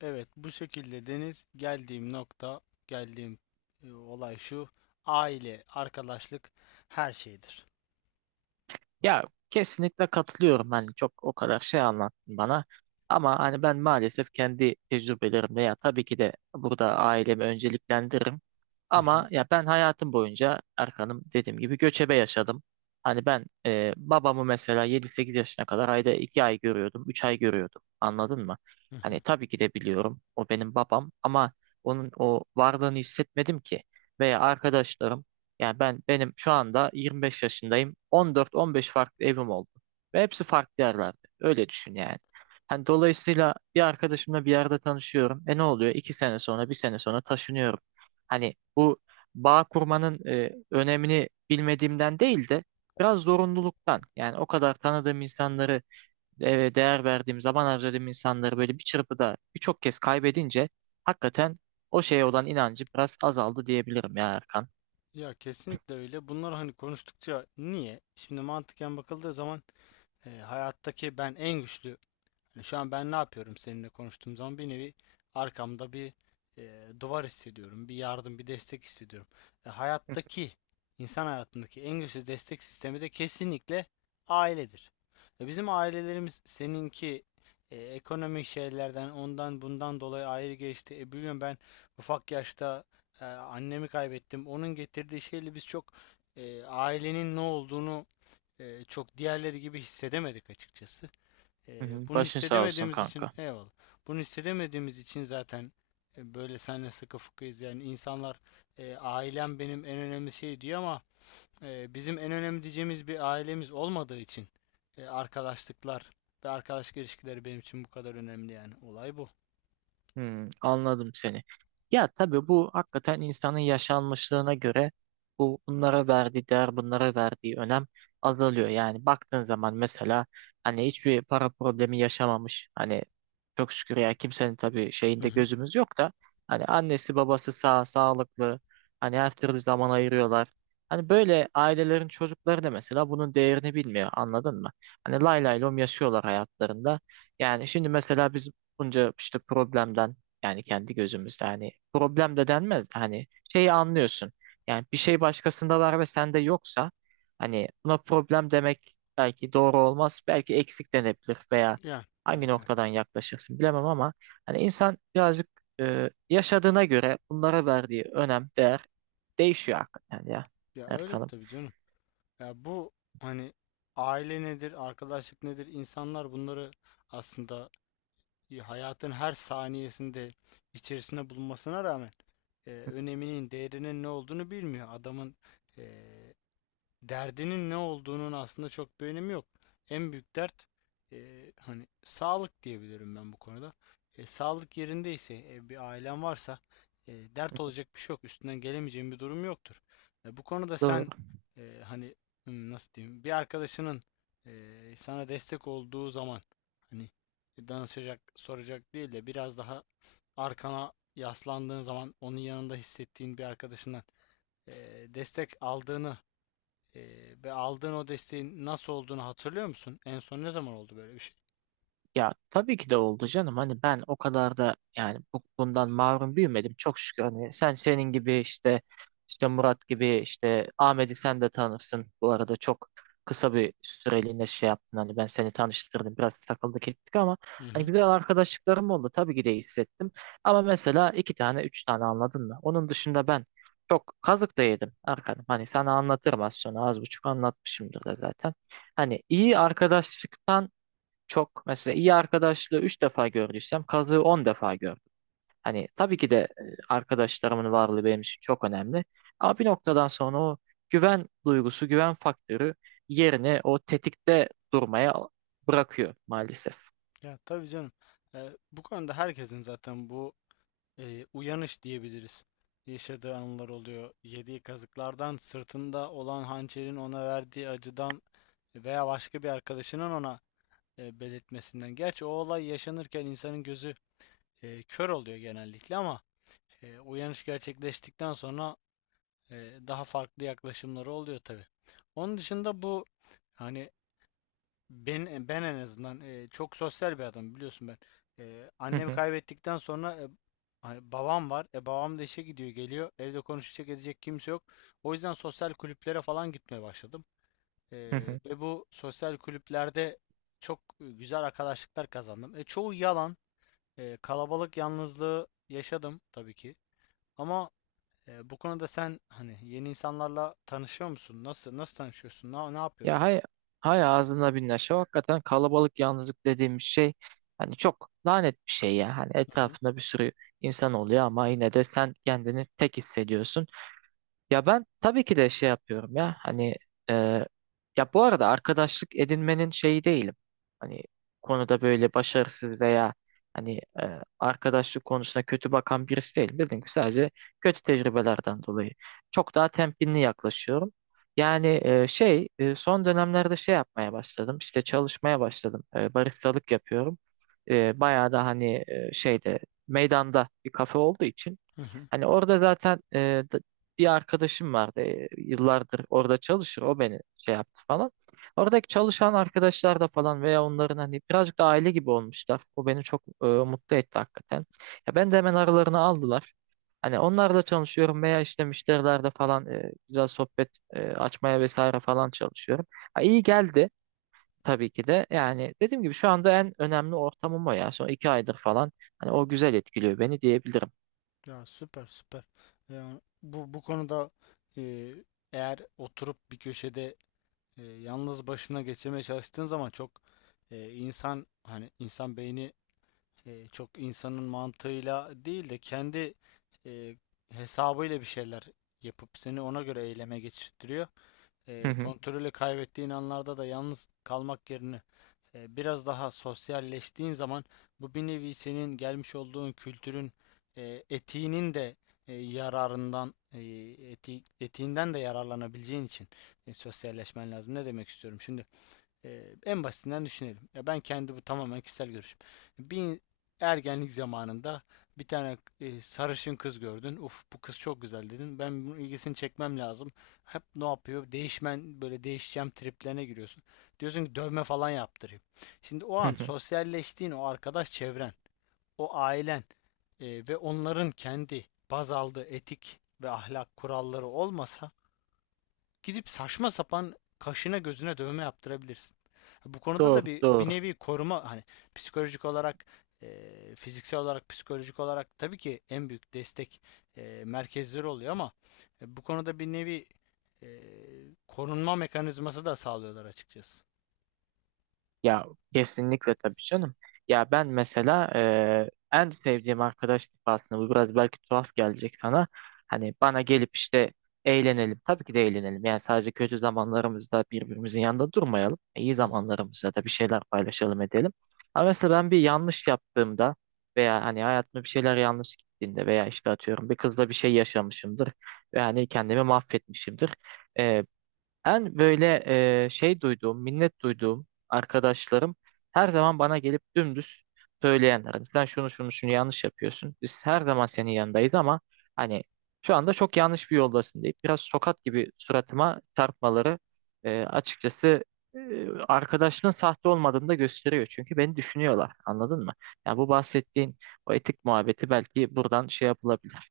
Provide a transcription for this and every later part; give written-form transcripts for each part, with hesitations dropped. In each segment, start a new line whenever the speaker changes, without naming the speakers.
Evet, bu şekilde Deniz, geldiğim nokta, geldiğim e, olay şu. Aile, arkadaşlık her şeydir.
Ya kesinlikle katılıyorum. Hani çok o kadar şey anlattın bana. Ama hani ben maalesef kendi tecrübelerimle ya tabii ki de burada ailemi önceliklendiririm.
Hı hı.
Ama ya ben hayatım boyunca Erkan'ım dediğim gibi göçebe yaşadım. Hani ben babamı mesela 7-8 yaşına kadar ayda 2 ay görüyordum, 3 ay görüyordum. Anladın mı?
Hı
Hani
hı.
tabii ki de biliyorum o benim babam ama onun o varlığını hissetmedim ki. Veya arkadaşlarım yani ben benim şu anda 25 yaşındayım. 14-15 farklı evim oldu. Ve hepsi farklı yerlerde. Öyle düşün yani. Hani dolayısıyla bir arkadaşımla bir yerde tanışıyorum. E ne oluyor? İki sene sonra, bir sene sonra taşınıyorum. Hani bu bağ kurmanın önemini bilmediğimden değil de biraz zorunluluktan. Yani o kadar tanıdığım insanları değer verdiğim, zaman harcadığım insanları böyle bir çırpıda birçok kez kaybedince hakikaten o şeye olan inancı biraz azaldı diyebilirim ya Erkan.
Ya kesinlikle öyle. Bunlar hani konuştukça niye? Şimdi mantıken bakıldığı zaman e, hayattaki ben en güçlü Yani şu an ben ne yapıyorum seninle konuştuğum zaman bir nevi arkamda bir duvar hissediyorum. Bir yardım, bir destek hissediyorum. E, hayattaki, insan hayatındaki en güçlü destek sistemi de kesinlikle ailedir. Bizim ailelerimiz, seninki, ekonomik şeylerden ondan bundan dolayı ayrı geçti. Biliyorum ben ufak yaşta annemi kaybettim. Onun getirdiği şeyle biz çok, ailenin ne olduğunu, çok diğerleri gibi hissedemedik açıkçası.
Hı
Ee,
hı.
bunu
Başın sağ olsun
hissedemediğimiz için
kanka.
eyvallah. Bunu hissedemediğimiz için zaten böyle senle sıkı fıkıyız. Yani insanlar, ailem benim en önemli şey diyor ama bizim en önemli diyeceğimiz bir ailemiz olmadığı için arkadaşlıklar ve arkadaşlık ilişkileri benim için bu kadar önemli yani. Olay bu.
Hmm, anladım seni. Ya tabii bu hakikaten insanın yaşanmışlığına göre bunlara verdiği değer, bunlara verdiği önem azalıyor. Yani baktığın zaman mesela hani hiçbir para problemi yaşamamış. Hani çok şükür ya kimsenin tabii
Hı
şeyinde
hı.
gözümüz yok da hani annesi babası sağ, sağlıklı. Hani her türlü zaman ayırıyorlar. Hani böyle ailelerin çocukları da mesela bunun değerini bilmiyor, anladın mı? Hani lay lay lom yaşıyorlar hayatlarında. Yani şimdi mesela biz bunca işte problemden yani kendi gözümüzde hani problem de denmez de hani şeyi anlıyorsun. Yani bir şey başkasında var ve sende yoksa hani buna problem demek belki doğru olmaz. Belki eksik denebilir veya
Yani,
hangi
yani, evet.
noktadan yaklaşırsın bilemem ama hani insan birazcık yaşadığına göre bunlara verdiği önem, değer değişiyor hakikaten ya
Ya öyle
Erkan'ım.
tabii canım. Ya bu hani aile nedir, arkadaşlık nedir? İnsanlar bunları aslında, ya hayatın her saniyesinde içerisinde bulunmasına rağmen öneminin, değerinin ne olduğunu bilmiyor. Adamın e, derdinin ne olduğunun aslında çok bir önemi yok. En büyük dert, hani, sağlık diyebilirim ben bu konuda. Sağlık yerindeyse, bir ailen varsa, dert olacak bir şey yok. Üstünden gelemeyeceğin bir durum yoktur. Bu konuda
Doğru.
sen, hani, nasıl diyeyim, bir arkadaşının sana destek olduğu zaman, hani, danışacak, soracak değil de biraz daha arkana yaslandığın zaman onun yanında hissettiğin bir arkadaşından e, destek aldığını ve aldığın o desteğin nasıl olduğunu hatırlıyor musun? En son ne zaman oldu böyle bir şey?
Ya tabii ki de oldu canım. Hani ben o kadar da yani bundan mahrum büyümedim. Çok şükür hani senin gibi işte Murat gibi işte Ahmet'i sen de tanırsın. Bu arada çok kısa bir süreliğine şey yaptın. Hani ben seni tanıştırdım. Biraz takıldık ettik ama
Hı
hani
hı.
güzel arkadaşlıklarım oldu. Tabii ki de hissettim. Ama mesela iki tane üç tane, anladın mı? Onun dışında ben çok kazık da yedim Erkan'ım. Hani sana anlatırım az sonra. Az buçuk anlatmışımdır da zaten. Hani iyi arkadaşlıktan çok mesela iyi arkadaşlığı 3 defa gördüysem kazığı 10 defa gördüm. Hani tabii ki de arkadaşlarımın varlığı benim için çok önemli. Ama bir noktadan sonra o güven duygusu, güven faktörü yerini o tetikte durmaya bırakıyor maalesef.
Ya tabii canım. Bu konuda herkesin zaten bu uyanış diyebiliriz. Yaşadığı anılar oluyor. Yediği kazıklardan, sırtında olan hançerin ona verdiği acıdan veya başka bir arkadaşının ona belirtmesinden. Gerçi o olay yaşanırken insanın gözü kör oluyor genellikle ama uyanış gerçekleştikten sonra e, daha farklı yaklaşımları oluyor tabii. Onun dışında bu, hani, ben en azından çok sosyal bir adam biliyorsun ben. E,
Hı
annemi
hı,
kaybettikten sonra hani babam var. Babam da işe gidiyor geliyor. Evde konuşacak edecek kimse yok. O yüzden sosyal kulüplere falan gitmeye başladım. E,
hı hı.
ve bu sosyal kulüplerde çok güzel arkadaşlıklar kazandım. Çoğu yalan. Kalabalık yalnızlığı yaşadım tabii ki. Ama bu konuda sen, hani, yeni insanlarla tanışıyor musun? Nasıl tanışıyorsun? Ne
Ya
yapıyorsun?
hay, hay ağzına bin neşe. Hakikaten kalabalık yalnızlık dediğimiz şey hani çok lanet bir şey ya. Hani
Hı hı.
etrafında bir sürü insan oluyor ama yine de sen kendini tek hissediyorsun. Ya ben tabii ki de şey yapıyorum ya hani e, ya bu arada arkadaşlık edinmenin şeyi değilim. Hani konuda böyle başarısız veya hani arkadaşlık konusuna kötü bakan birisi değilim. Dediğim gibi sadece kötü tecrübelerden dolayı çok daha temkinli yaklaşıyorum. Yani şey son dönemlerde şey yapmaya başladım, işte çalışmaya başladım. Baristalık yapıyorum. Bayağı da hani şeyde meydanda bir kafe olduğu için.
Hı hı.
Hani orada zaten bir arkadaşım vardı. Yıllardır orada çalışır. O beni şey yaptı falan. Oradaki çalışan arkadaşlar da falan veya onların hani birazcık da aile gibi olmuşlar. O beni çok mutlu etti hakikaten. Ya ben de hemen aralarına aldılar. Hani onlarla çalışıyorum veya işte müşterilerde falan güzel sohbet açmaya vesaire falan çalışıyorum. Ha, iyi geldi tabii ki de. Yani dediğim gibi şu anda en önemli ortamım o ya. Son iki aydır falan. Hani o güzel etkiliyor beni diyebilirim.
Ya süper süper. Yani bu konuda, e, eğer oturup bir köşede yalnız başına geçirmeye çalıştığın zaman çok, insan, hani, insan beyni çok insanın mantığıyla değil de kendi e, hesabıyla bir şeyler yapıp seni ona göre eyleme geçirtiyor. E, kontrolü kaybettiğin anlarda da yalnız kalmak yerine biraz daha sosyalleştiğin zaman bu bir nevi senin gelmiş olduğun kültürün, etiğinin de yararından, etiğinden de yararlanabileceğin için sosyalleşmen lazım. Ne demek istiyorum? Şimdi en basitinden düşünelim. Ya ben, kendi, bu tamamen kişisel görüşüm. Bir ergenlik zamanında bir tane sarışın kız gördün. Uf, bu kız çok güzel dedin. Ben bunun ilgisini çekmem lazım. Hep ne yapıyor? Böyle değişeceğim triplerine giriyorsun. Diyorsun ki, dövme falan yaptırayım. Şimdi o an sosyalleştiğin o arkadaş çevren, o ailen, ve onların kendi baz aldığı etik ve ahlak kuralları olmasa gidip saçma sapan kaşına gözüne dövme yaptırabilirsin. Bu konuda da
Doğru,
bir
doğru.
nevi koruma, hani, psikolojik olarak, fiziksel olarak, psikolojik olarak tabii ki en büyük destek merkezleri oluyor ama bu konuda bir nevi korunma mekanizması da sağlıyorlar açıkçası.
Ya kesinlikle tabii canım. Ya ben mesela en sevdiğim arkadaş aslında bu biraz belki tuhaf gelecek sana. Hani bana gelip işte eğlenelim. Tabii ki de eğlenelim. Yani sadece kötü zamanlarımızda birbirimizin yanında durmayalım. İyi
Hı,
zamanlarımızda da bir şeyler paylaşalım edelim. Ama mesela ben bir yanlış yaptığımda veya hani hayatımda bir şeyler yanlış gittiğinde veya işte atıyorum bir kızla bir şey yaşamışımdır ve hani kendimi mahvetmişimdir. En böyle şey duyduğum, minnet duyduğum arkadaşlarım her zaman bana gelip dümdüz söyleyenler. Hani sen şunu şunu şunu yanlış yapıyorsun. Biz her zaman senin yanındayız ama hani şu anda çok yanlış bir yoldasın deyip biraz tokat gibi suratıma çarpmaları açıkçası arkadaşının sahte olmadığını da gösteriyor. Çünkü beni düşünüyorlar. Anladın mı? Yani bu bahsettiğin o etik muhabbeti belki buradan şey yapılabilir,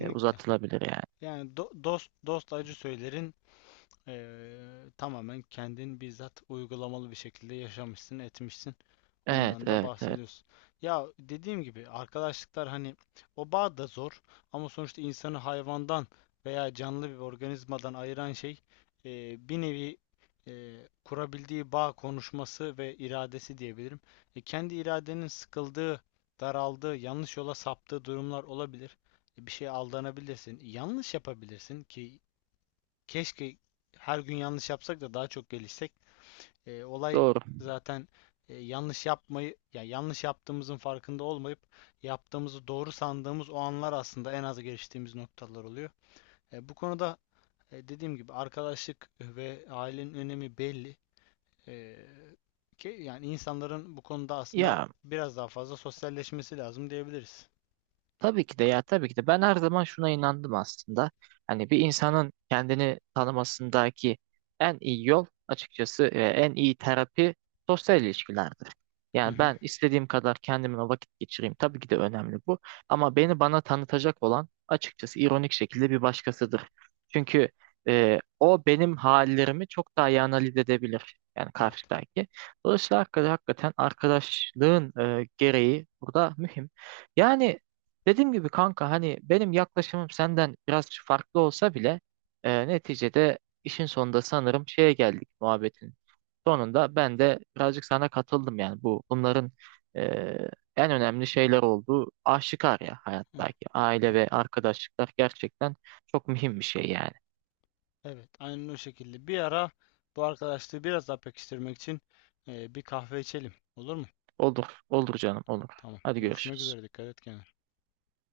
uzatılabilir yani.
Yani dost acı söylerin, eee, tamamen kendin bizzat uygulamalı bir şekilde yaşamışsın, etmişsin.
Evet,
Ondan da
evet, evet.
bahsediyorsun. Ya dediğim gibi arkadaşlıklar, hani, o bağ da zor ama sonuçta insanı hayvandan veya canlı bir organizmadan ayıran şey bir nevi e, kurabildiği bağ, konuşması ve iradesi diyebilirim. Kendi iradenin sıkıldığı, daraldığı, yanlış yola saptığı durumlar olabilir. Bir şeye aldanabilirsin, yanlış yapabilirsin ki keşke her gün yanlış yapsak da daha çok gelişsek. Olay
Doğru.
zaten yanlış yapmayı, ya yanlış yaptığımızın farkında olmayıp yaptığımızı doğru sandığımız o anlar aslında en az geliştiğimiz noktalar oluyor. Bu konuda dediğim gibi arkadaşlık ve ailenin önemi belli. E, ki yani insanların bu konuda aslında
Ya
biraz daha fazla sosyalleşmesi lazım diyebiliriz.
ya tabii ki de ben her zaman şuna inandım aslında. Hani bir insanın kendini tanımasındaki en iyi yol açıkçası en iyi terapi sosyal ilişkilerdir.
Hı
Yani
hı.
ben istediğim kadar kendimle vakit geçireyim. Tabii ki de önemli bu. Ama beni bana tanıtacak olan açıkçası ironik şekilde bir başkasıdır. Çünkü o benim hallerimi çok daha iyi analiz edebilir. Yani
Evet.
karşıdaki. Dolayısıyla hakikaten arkadaşlığın gereği burada mühim. Yani dediğim gibi kanka hani benim yaklaşımım senden biraz farklı olsa bile neticede işin sonunda sanırım şeye geldik muhabbetin sonunda ben de birazcık sana katıldım yani bunların e, en önemli şeyler olduğu aşikar ya
Hı hı.
hayattaki aile ve arkadaşlıklar gerçekten çok mühim bir şey yani.
Evet, aynen o şekilde. Bir ara bu arkadaşlığı biraz daha pekiştirmek için bir kahve içelim. Olur mu?
Olur olur canım olur.
Tamam.
Hadi
Görüşmek
görüşürüz.
üzere. Dikkat et kendine.